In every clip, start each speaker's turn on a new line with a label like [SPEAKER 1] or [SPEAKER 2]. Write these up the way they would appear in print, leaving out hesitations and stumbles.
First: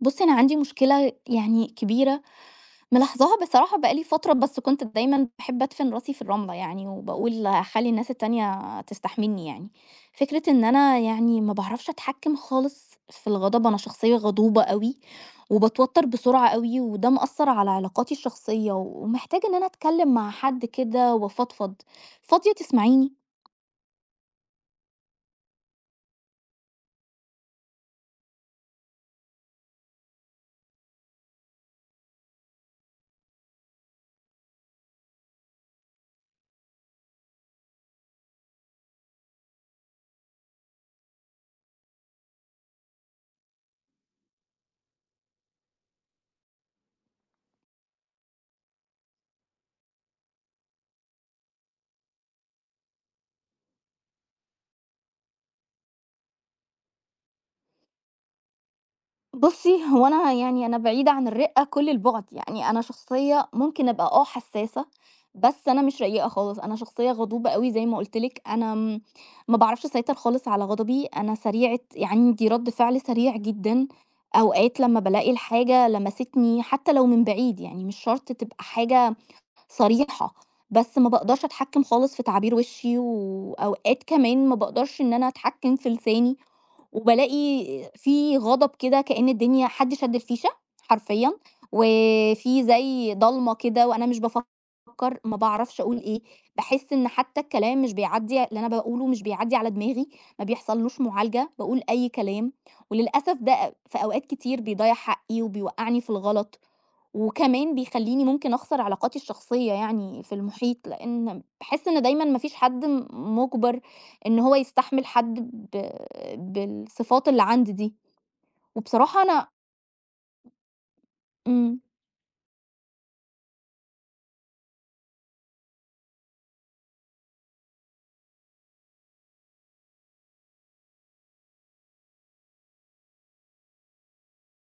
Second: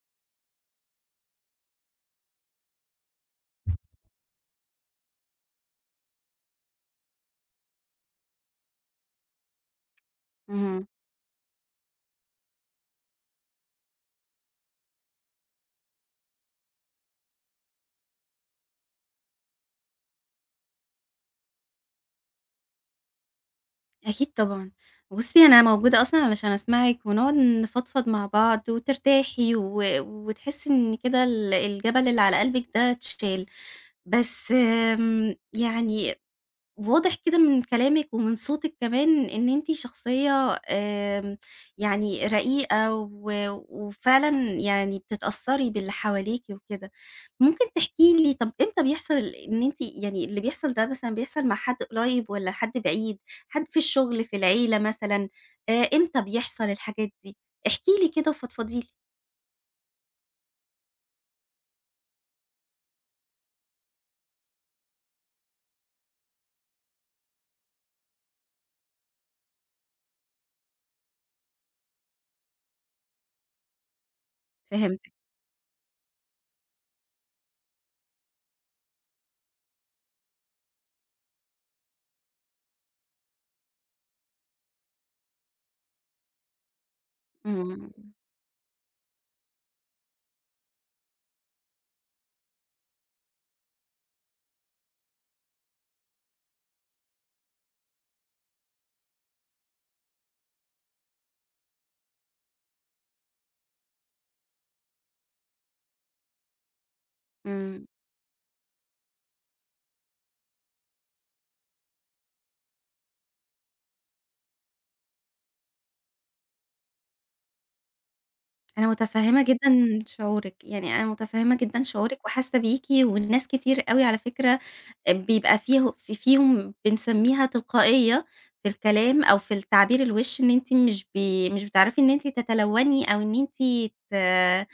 [SPEAKER 1] بُصّي، أنا عندي مشكلة يعني كبيرة ملاحظاها بصراحة بقى لي فترة، بس كنت دايمًا باحب أدفن راسي في الرملة يعني، وباقول هاخلّي الناس التانية تستحملني يعني. فكرة إن
[SPEAKER 2] اهم.
[SPEAKER 1] أنا يعني ما باعرفش أتحكم خالص في الغضب، أنا شخصية غضوبة أوي، وباتوتر بسرعة أوي، وده مأثّر على علاقاتي الشخصية، ومحتاجة إن أنا أتكلم مع حد كده وأفضفض. فاضية تسمعيني؟
[SPEAKER 2] أكيد طبعًا. بُصّي، أنا موجودة أصلًا علشان أسمعِك ونقعد نفضفض مع بعض وترتاحي و وتحسّي إن كده ال الجبل اللي على قلبِك ده اتشال. بس يعني واضح كده من كلامِك ومن صوتِك كمان إن أنتِ شخصية يعني رقيقة و وفعلًا يعني بتتأثّري باللي حواليكِ وكده. ممكن تحكي لي طب إمتى بيحصل إن أنتِ يعني اللي بيحصل ده مثلًا بيحصل مع حد قريب والّا حد بعيد، حد في الشغل، في العيلة مثلًا، إمتى بيحصل الحاجات دي؟ احكي لي كده وفضفضي لي.
[SPEAKER 1] بُصّي، هو أنا يعني أنا بعيدة عن الرِّقّة كل البُعد، يعني أنا شخصية ممكن أبقى آه حسّاسة، بس أنا مش رقيقة خالص، أنا شخصية غضوبة أوي زي ما قُلت لِك، أنا ما باعرفش أسيطر خالص على غضبي، أنا سريعة يعني عندي رَد فعل سريع جدًا، أوقات لمّا
[SPEAKER 2] فهمتِك.
[SPEAKER 1] بالاقي الحاجة لمستني حتى لو من بعيد، يعني مش شرط تبقى حاجة صريحة، بس ما باقدرش أتحكّم خالص في تعابير وشّي، وأوقات كمان ما باقدرش إن أنا أتحكّم في لساني. وبالاقي
[SPEAKER 2] إمم.
[SPEAKER 1] في غضب كده كأن الدنيا حد شد الفيشة حرفيًا، وفي زي ضلمة كده وأنا مش بافكّر، ما باعرفش أقول إيه، باحس إن حتى الكلام مش بيعدّي اللي أنا باقوله مش بيعدّي على دماغي، ما بيحصلّوش معالجة، باقول أي كلام، وللأسف ده في أوقات كتير بيضيّع حقي وبيوقّعني في الغلط، وكمان
[SPEAKER 2] إمم.
[SPEAKER 1] بيخلّيني ممكن أخسر علاقاتي الشخصية يعني في المحيط، لإن باحس إن دايمًا ما فيش حد مُجبر إن هو يستحمل حد ب بالصفات اللي عندي دي،
[SPEAKER 2] أنا
[SPEAKER 1] وبصراحة
[SPEAKER 2] متفهّمة
[SPEAKER 1] أنا
[SPEAKER 2] جدًا شعورِك، يعني أنا متفهّمة
[SPEAKER 1] إمم،
[SPEAKER 2] جدًا شعورِك وحاسة بيكِ، والناس كتير أوي على فكرة بيبقى فيه فيهم بنسميها تلقائية في الكلام أو في التعبير الوِش إن أنتِ مش بتعرفي إن أنتِ تتلوّني أو إن أنتِ ت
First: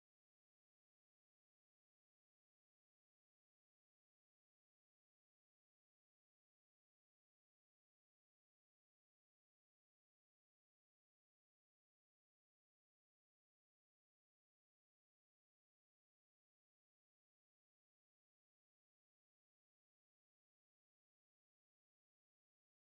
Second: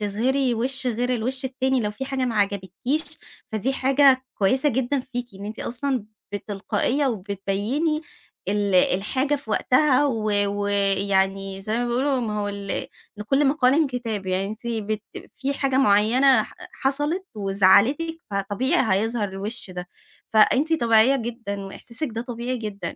[SPEAKER 2] تظهري وِش غير الوِش التاني لو في حاجة ما عجبتكيش، فدي حاجة كويسة جدًا فيكِ إن أنتِ أصلًا بتلقائية وبتبيّني ال الحاجة في وقتها و ويعني زي ما بيقولوا ما هو لكل مقال كتاب، يعني أنتِ بت في حاجة معيّنة حصلت وزعّلتِك، فطبيعي هيظهر الوِش ده، فأنتِ طبيعية جدًا وإحساسِك ده طبيعي جدًا،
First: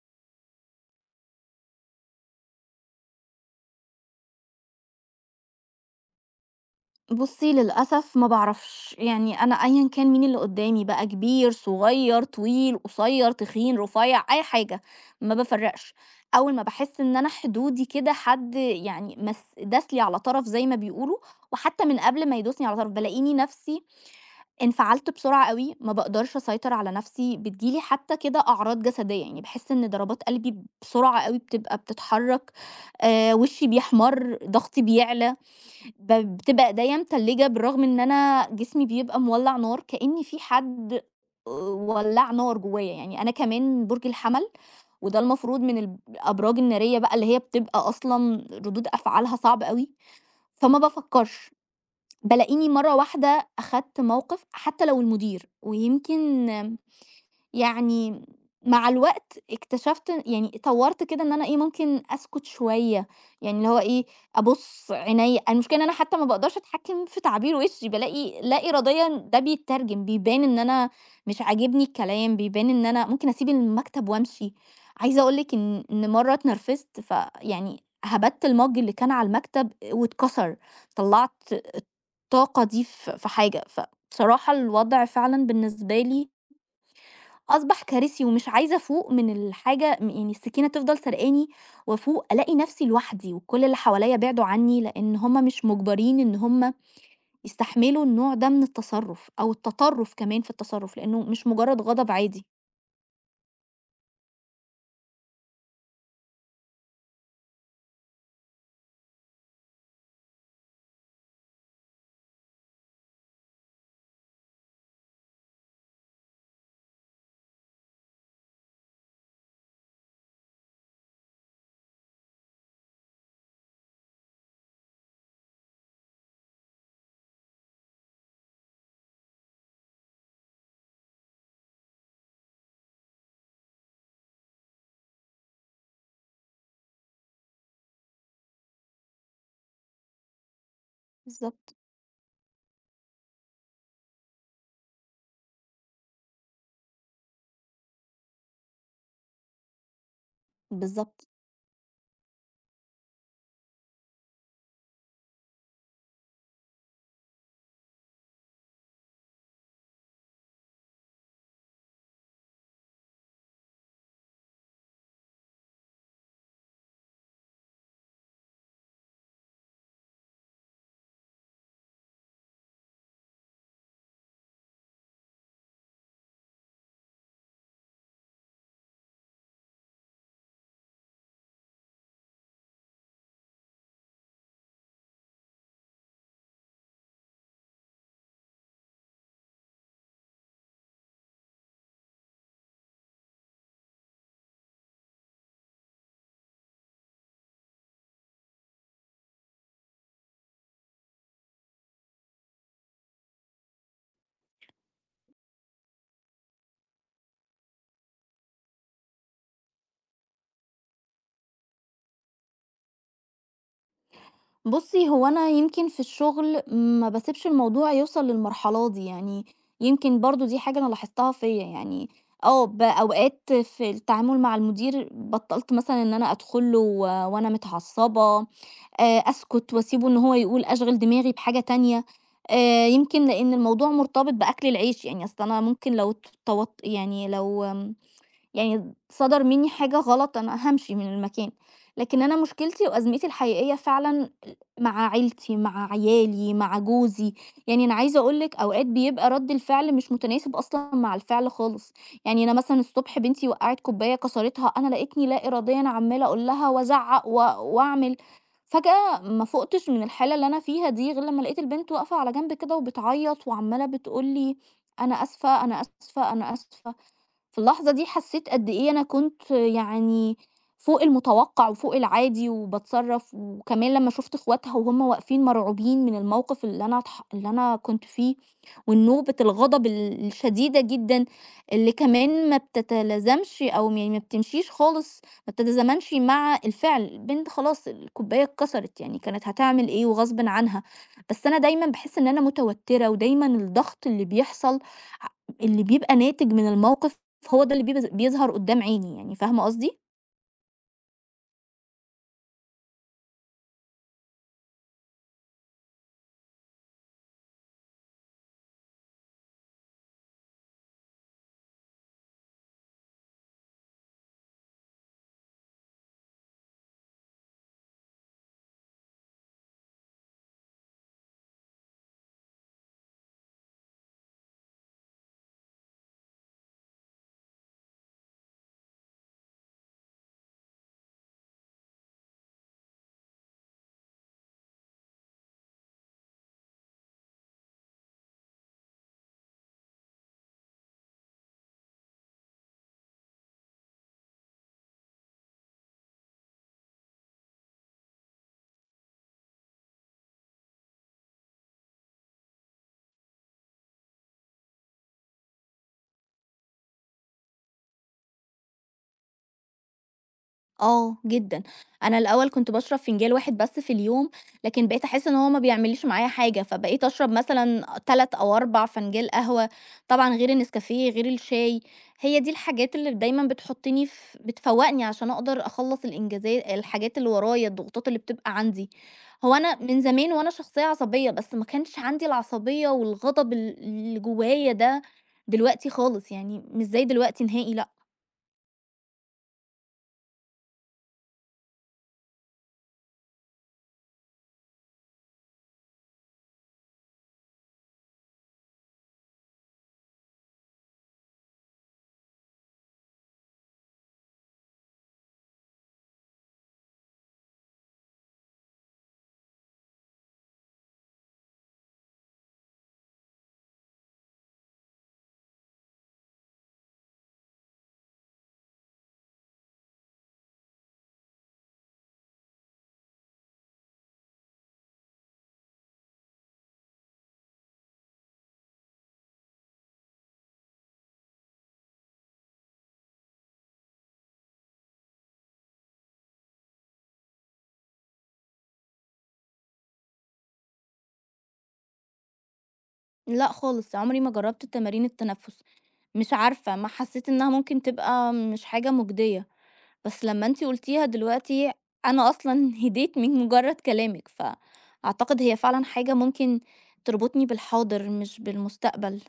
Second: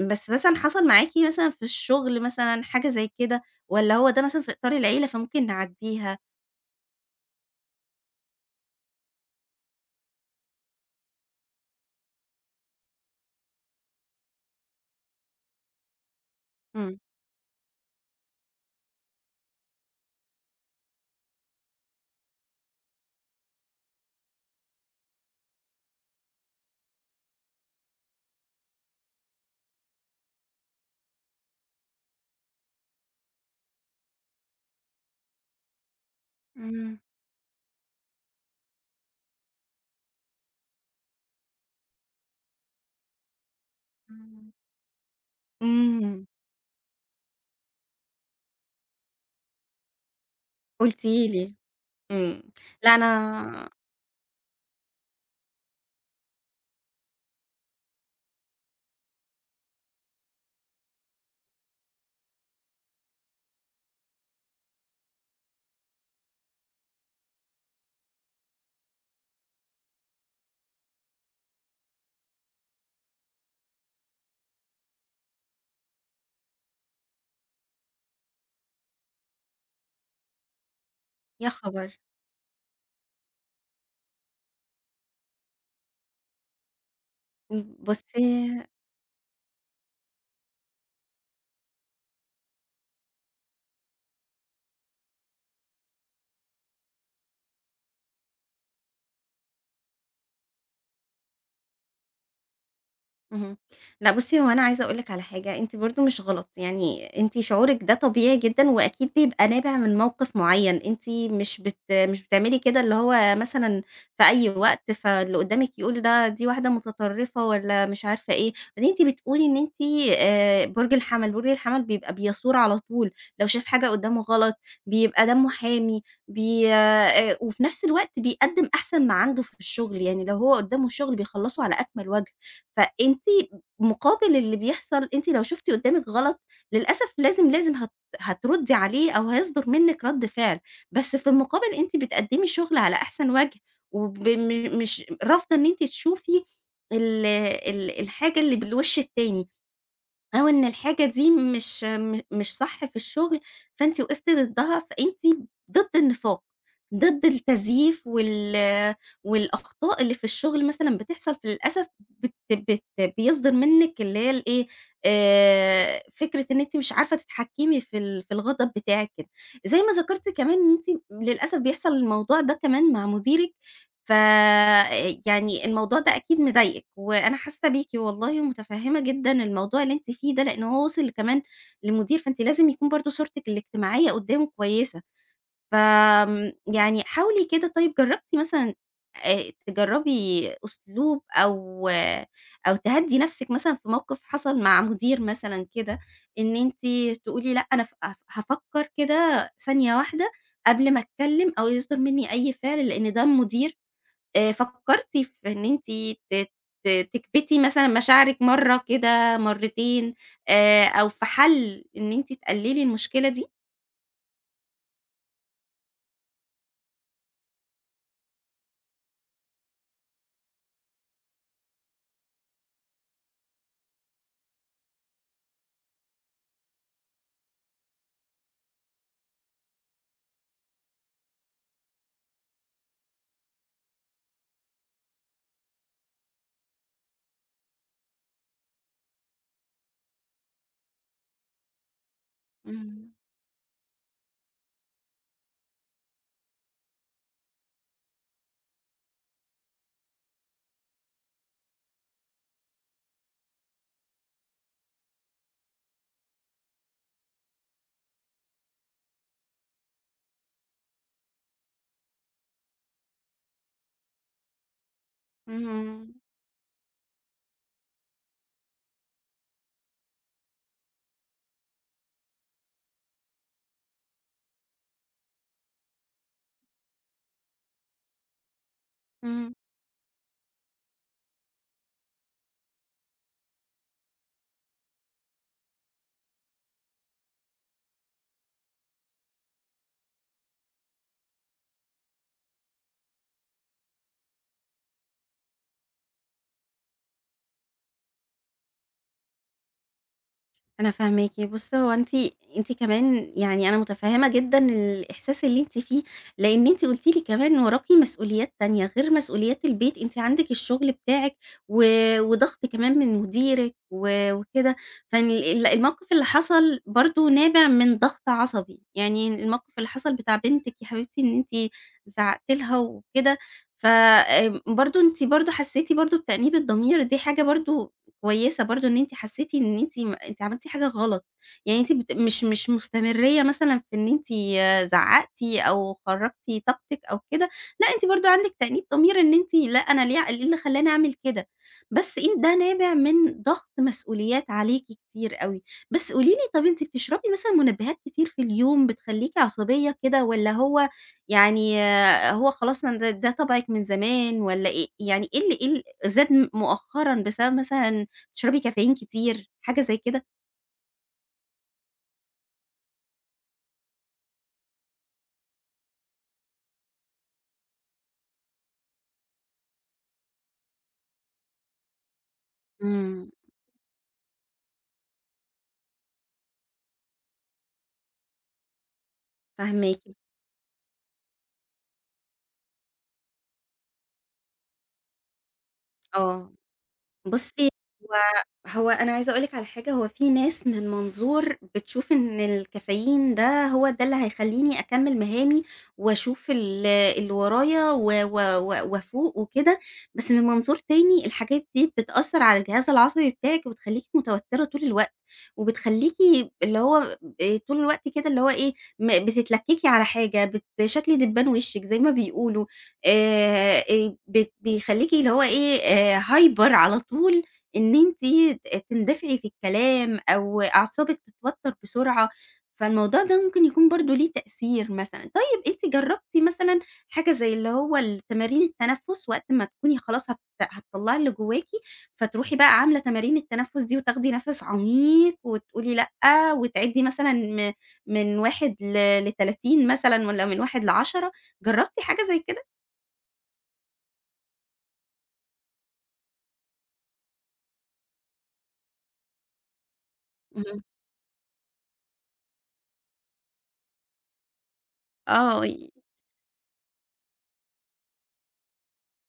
[SPEAKER 2] بس مثلًا حصل معاكِ مثلًا في الشغل مثلًا حاجة زي كده، والّا هو ده مثلًا في إطار العيلة فممكن نعدّيها؟
[SPEAKER 1] بُصّي للأسف ما باعرفش، يعني أنا أيًا كان مين اللي قدّامي بقى كبير، صغير، طويل، قصير، تخين، رفيع، أي حاجة، ما بافرّقش، أول ما
[SPEAKER 2] إمم،
[SPEAKER 1] باحس إن أنا حدودي كده حد يعني مس داس لي على طرف زي ما بيقولوا، وحتى من قبل ما يدوسني على طرف بالاقيني نفسي انفعلت بسرعة أوي، ما باقدرش أسيطر على نفسي، بتيجي لي حتى كده أعراض جسدية، يعني باحس إن ضربات قلبي بسرعة أوي بتبقى بتتحرك، وشي بيحمر، ضغطي بيعلى، بتبقى إيديا
[SPEAKER 2] إمم،
[SPEAKER 1] متلجة بالرغم إن أنا جسمي بيبقى مولّع نار، كأن في حد ولّع نار جوايا، يعني أنا كمان برج الحمل،
[SPEAKER 2] إمم.
[SPEAKER 1] وده المفروض من الب
[SPEAKER 2] إمم.
[SPEAKER 1] الأبراج النارية بقى اللي هي بتبقى أصلًا ردود أفعالها صعبة أوي، فما
[SPEAKER 2] قُلتِ
[SPEAKER 1] بافكرش.
[SPEAKER 2] لي. إمم.
[SPEAKER 1] بالاقيني مرة
[SPEAKER 2] لأ
[SPEAKER 1] واحدة
[SPEAKER 2] أنا
[SPEAKER 1] أخدت موقف حتى لو المدير، ويمكن يعني مع الوقت اكتشفت يعني طوّرت كده إن أنا إيه، ممكن أسكت شوية، يعني اللي هو إيه، أبُص عينيّا المشكلة إن أنا حتى ما باقدرش أتحكّم في تعبير وشّي، بالاقي لا إراديًا ده بيتّرجم، بيبان إن أنا مش عاجبني الكلام، بيبان إن أنا ممكن أسيب المكتب وأمشي. عايزة أقول لِك إن مرّة اتنرفزت، فيعني هبَتّ المَج اللي كان على المكتب واتكسر، طلّعت
[SPEAKER 2] يا خبر!
[SPEAKER 1] الطاقة دي في حاجة، فبصراحة الوضع فعلًا بالنسبة لي أصبح كارثي، ومش
[SPEAKER 2] بُصّي.
[SPEAKER 1] عايزة أفوق من الحاجة يعني السكينة تفضل سرقاني وأفوق ألاقي نفسي لوحدي، وكل اللي حواليّا بعدوا عني، لإن هُم مش مُجبرين إن هُم يستحملوا النوع ده من التصرُّف، أو التطرُّف كمان في التصرُّف، لإنه مش مجرد غضب عادي.
[SPEAKER 2] اهم. لأ بُصّي، هو أنا عايزة أقول لِك على حاجة، أنتِ برضه مش غلط، يعني أنتِ شعورِك ده طبيعي جدًا وأكيد بيبقى نابع من موقف معيّن، أنتِ مش بتعملي كده اللي هو مثلًا في أي وقت، فاللي قدّامِك يقول ده دي واحدة متطرّفة والّا مش عارفة إيه، بعدين أنتِ بتقولي إن أنتِ برج الحَمَل، برج الحَمَل بيبقى بيثور على طول، لو شاف حاجة قدّامه غلط بيبقى دمّه حامي، بي وفي نفس الوقت بيقدّم أحسن ما عنده في الشغل، يعني لو هو قدّامه الشغل بيخلّصه على أكمل وجه. فأنتِ مقابل اللي بيحصل، أنتِ لو شُفتِ قدّامِك غلط للأسف لازم، لازم هت هتردّي عليه أو هيصدر منِّك رَد فعل، بس في المقابل
[SPEAKER 1] بالضبط،
[SPEAKER 2] أنتِ بتقدّمي الشغل على أحسن وجه وب م مش رافضة إن أنتِ تشوفي ال الحاجة اللي بالوِش التاني، أو إن الحاجة
[SPEAKER 1] بالضبط.
[SPEAKER 2] دي مش صح في الشغل، فأنتِ وقفتِ ضدها، فأنتِ ضد النفاق، ضد التزييف وال والأخطاء اللي في الشغل مثلًا بتحصل فللأسف بت بت بيصدر منِّك اللي هي الإيه، فكرة إن أنتِ مش عارفة تتحكمي في الغضب بتاعِك كده. زي ما ذكرتِ كمان إن أنتِ للأسف بيحصل الموضوع ده كمان مع مديرِك ف يعني الموضوع ده أكيد مضايقِك، وأنا حاسة بيكِ والله ومتفهمة جدًا الموضوع اللي أنتِ فيه ده، لأن هو وصل كمان لمدير، فأنتِ لازم يكون برضه صورتِك الاجتماعية قدامه كويسة. فآمم، يعني حاولي كده طيب جربتِ مثلًا تجربي أسلوب أو تهدّي نفسِك مثلًا في موقف حصل مع مدير مثلًا كده، إن أنتِ تقولي لأ أنا ف هاف هافكر كده ثانية واحدة قبل ما أتكلم أو يصدر مني أي فعل، لأن ده المدير. فكرتِ في إن أنتِ ت ت تكبتي مثلًا مشاعرِك مرّة كده، مرّتين، أو في حل إن أنتِ تقللي المشكلة دي؟
[SPEAKER 1] بُصّي، هو أنا يمكن في الشغل ما باسيبش الموضوع يوصل للمرحلة دي، يعني يمكن برضه دي حاجة أنا لاحظتها فيّا يعني آه، أوقات في التعامل مع المدير بطّلت مثلًا إن أنا أدخل له و وأنا متعصبة، أسكت وأسيبه إن هو يقول أشغِل دماغي بحاجة تانية، يمكن لإن الموضوع مرتبط بأكل العيش، يعني أصل أنا ممكن لو يعني صدر مني حاجة غلط أنا هامشي من المكان، لكن أنا مشكلتي
[SPEAKER 2] إمم.
[SPEAKER 1] وأزمتي الحقيقية فعلًا مع عيلتي، مع عيالي، مع جوزي، يعني أنا عايزة أقول لِك أوقات بيبقى رد الفعل مش متناسب أصلًا مع الفعل خالص، يعني أنا مثلًا الصبح بنتي وقعت كوباية كسرتها، أنا لقيتني لا إراديًا عمّالة أقول لها وأزعق وأعمل، فجأة ما فُقتش من الحالة اللي أنا فيها دي غير لمّا لقيت البنت واقفة على جنب كده وبتعيط وعمّالة بتقول لي: "أنا آسفة، أنا
[SPEAKER 2] اهم.
[SPEAKER 1] آسفة، أنا آسفة." في اللحظة دي حسيت قد إيه أنا كنت يعني فوق المتوقع وفوق العادي وباتصرف وكمان لمّا شُفت أخواتها وهُم واقفين مرعوبين من الموقف اللي أنا اللي أنا كنت فيه، والنوبة
[SPEAKER 2] إمم.
[SPEAKER 1] الغضب الشديدة جدًا اللي كمان ما بتتلازمش أو يعني ما بتمشيش خالص ما بتتزامنش مع الفعل، البنت خلاص الكوباية اتكسرت يعني كانت هتعمل إيه وغصبٍ عنها، بس أنا دايمًا باحس إن أنا متوترة ودايمًا الضغط اللي بيحصل ع اللي بيبقى ناتج من الموقف فهو ده اللي بيظهر قدّام عيني يعني، فاهمة قصدي؟
[SPEAKER 2] أنا فاهماكِ، بُصّي هو أنتِ كمان يعني أنا متفهّمة جدًا الإحساس اللي أنتِ فيه، لإن أنتِ قُلتِ لي كمان وراكِ مسؤوليات تانية غير مسؤوليات البيت، أنتِ عندِك الشغل بتاعِك و وضغط كمان من مديرِك وكده، فال ال الموقف اللي حصل برضه نابع من ضغط عصبي، يعني الموقف اللي حصل بتاع بنتِك يا حبيبتي إن أنتِ زعقتِ لها وكده، ف برضه أنتِ برضه حسّيتِ برضه بتأنيب الضمير، دي حاجة برضه كويسة برضه إن أنتِ حسيتِ إن أنتِ عملتِ حاجة غلط، يعني أنتِ بت مش مستمرية مثلًا في إن أنتِ زعّقتِ أو خرّجتِ طاقتِك أو كده، لأ أنتِ برضه عندِك تأنيب ضمير إن أنتِ لأ أنا ليه إيه اللي خلّاني أعمل كده، بس إن ده نابع من ضغط مسؤوليات عليكِ كتير أوي، بس قولي لي طَب أنتِ بتشربي مثلًا منبهات كتير في اليوم بتخلّيكِ عصبية كده والّا هو يعني آه، هو خلاص أنا ده طبعِك من زمان والّا إيه، يعني إيه اللي إيه ال زاد مؤخرًا بسبب مثلًا تشربي كافيين كتير، حاجة زي كده.
[SPEAKER 1] آه، جدًا. أنا الأول كنت باشرب فنجان واحد بس في اليوم، لكن بقيت أحس إن هو ما بيعملّيش معايا حاجة، فبقيت أشرب مثلًا 3 أو 4 فنجان قهوة، طبعًا غير النسكافيه، غير الشاي. هي دي الحاجات اللي
[SPEAKER 2] إمم.
[SPEAKER 1] دايمًا بتحطّني بتفوّقني عشان أقدر أخلّص الحاجات اللي ورايا، الضغوطات اللي بتبقى عندي. هو أنا
[SPEAKER 2] فاهماكِ.
[SPEAKER 1] من زمان وأنا شخصية عصبية، بس ما كانش عندي العصبية والغضب اللي جوايا ده دلوقتي خالص،
[SPEAKER 2] آه.
[SPEAKER 1] يعني مش زي دلوقتي
[SPEAKER 2] بُصّي،
[SPEAKER 1] نهائي لأ.
[SPEAKER 2] هو هو أنا عايزة أقول لِك على حاجة، هو في ناس من منظور بتشوف إن الكافيين ده هو ده اللي هيخلّيني أكمّل مهامي وأشوف اللي ورايا و و و وأفوق وكده، بس من منظور تاني الحاجات دي بتأثّر على الجهاز العصبي بتاعِك وبتخلّيكِ متوتّرة طول الوقت وبتخلّيكِ اللي هو طول الوقت كده اللي هو إيه، بتتلكّكي على حاجة، بت شكل دبّان وشِّك زي ما بيقولوا. بت بيخلّيكِ اللي هو إيه، hyper على طول إن أنتِ تندفعي في الكلام أو أعصابِك تتوتر بسرعة، فالموضوع ده ممكن يكون برضه ليه تأثير مثلًا. طيب أنتِ جرّبتِ مثلًا حاجة زي اللي هو تمارين التنفُّس وقت ما تكوني خلاص هتطلّعي اللي جواكِ، فتروحي بقى عاملة تمارين التنفُّس دي وتاخدي نَفَس عميق وتقولي لأ، وتعدّي مثلًا من 1 ل30 مثلًا والّا من 1 ل10، جرّبتِ حاجة زي كده؟
[SPEAKER 1] لأ خالص، عمري ما جرّبت تمارين التنفُّس، مش عارفة، ما حسّيت إنّها ممكن تبقى مش حاجة مُجدية، بس لمّا أنتِ
[SPEAKER 2] اهم.
[SPEAKER 1] قُلتيها دلوقتي أنا أصلًا هديت من مُجرّد كلامِك، فأعتقد هي
[SPEAKER 2] آه.
[SPEAKER 1] فعلًا حاجة ممكن تربطني بالحاضر مش بالمستقبل،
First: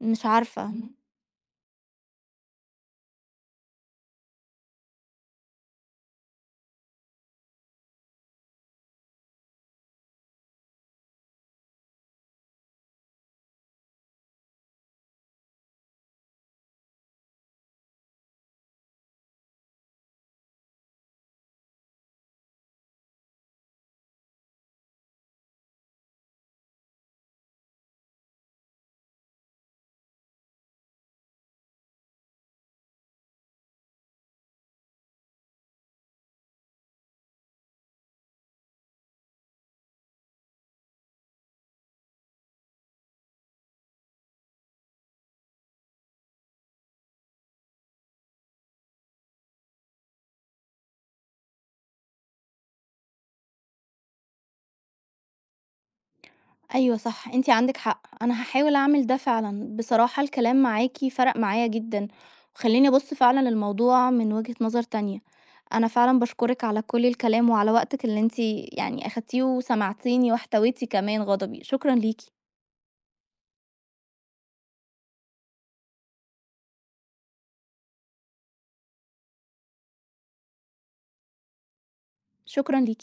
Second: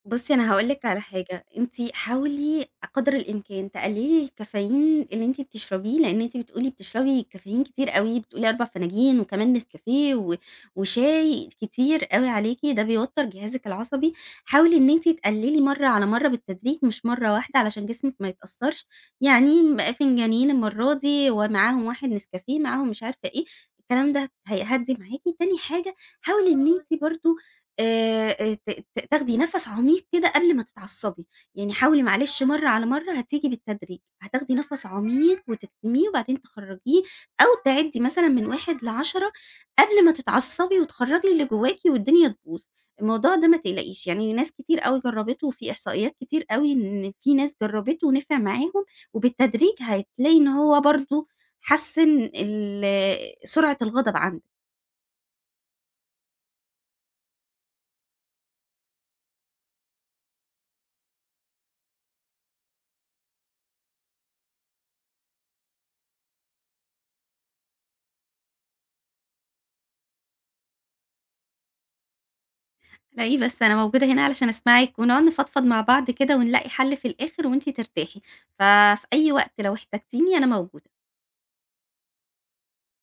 [SPEAKER 1] مش
[SPEAKER 2] بُصّي أنا هاقول
[SPEAKER 1] عارفة.
[SPEAKER 2] لِك على حاجة، أنتِ حاولي قدر الإمكان تقلّلي الكافيين اللي أنتِ بتشربيه، لإن أنتِ بتقولي بتشربي كافيين كتير أوي، بتقولي 4 فناجين وكمان نسكافيه وشاي كتير أوي عليكِ، ده بيوتّر جهازِك العصبي، حاولي إن أنتِ تقلّلي مرّة على مرّة بالتدريج مش مرّة واحدة علشان جسمِك ما يتأثّرش، يعني فنجانين المرّة دي ومعاهم 1 نسكافيه، معاهم مش عارفة إيه، الكلام ده هيهدّي معاكِ، تاني حاجة حاولي إن أنتِ برضه ت ت تاخدي نَفَس عميق كده قبل ما تتعصبي، يعني حاولي معلش مرّة على مرّة هتيجي بالتدريج، هتاخدي نَفَس عميق وتكتميه وبعدين تخرّجيه أو تعدّي مثلًا من 1 ل10 قبل ما تتعصبي وتخرّجي اللي جواكِ والدنيا تبوظ، الموضوع ده ما تقلقيش، يعني ناس كتير أوي جرّبته وفي إحصائيات كتير أوي إن في ناس جرّبته ونفع معاهم، وبالتدريج هتلاقي إن هو برضه حسّن سرعة الغضب عنده.
[SPEAKER 1] أيوه صح، أنتِ عندِك حق، أنا هاحاول أعمل ده فعلًا، بصراحة الكلام معاكِ فرق معايا جدًا، وخلّاني أبُص فعلًا للموضوع من وجهة نظر تانية، أنا فعلًا باشكرِك على كل الكلام وعلى وقتِك اللي أنتِ يعني أخدتيه وسمعتيني واحتويتِ كمان غضبي، شكرًا ليكِ،
[SPEAKER 2] على إيه بس، أنا موجودة هنا علشان أسمعِك، ونقعد نفضفض مع بعض كده ونلاقي حل في الآخر وأنتِ ترتاحي، ففي أي وقت لو احتجتيني أنا موجودة.
[SPEAKER 1] شكرًا ليكِ.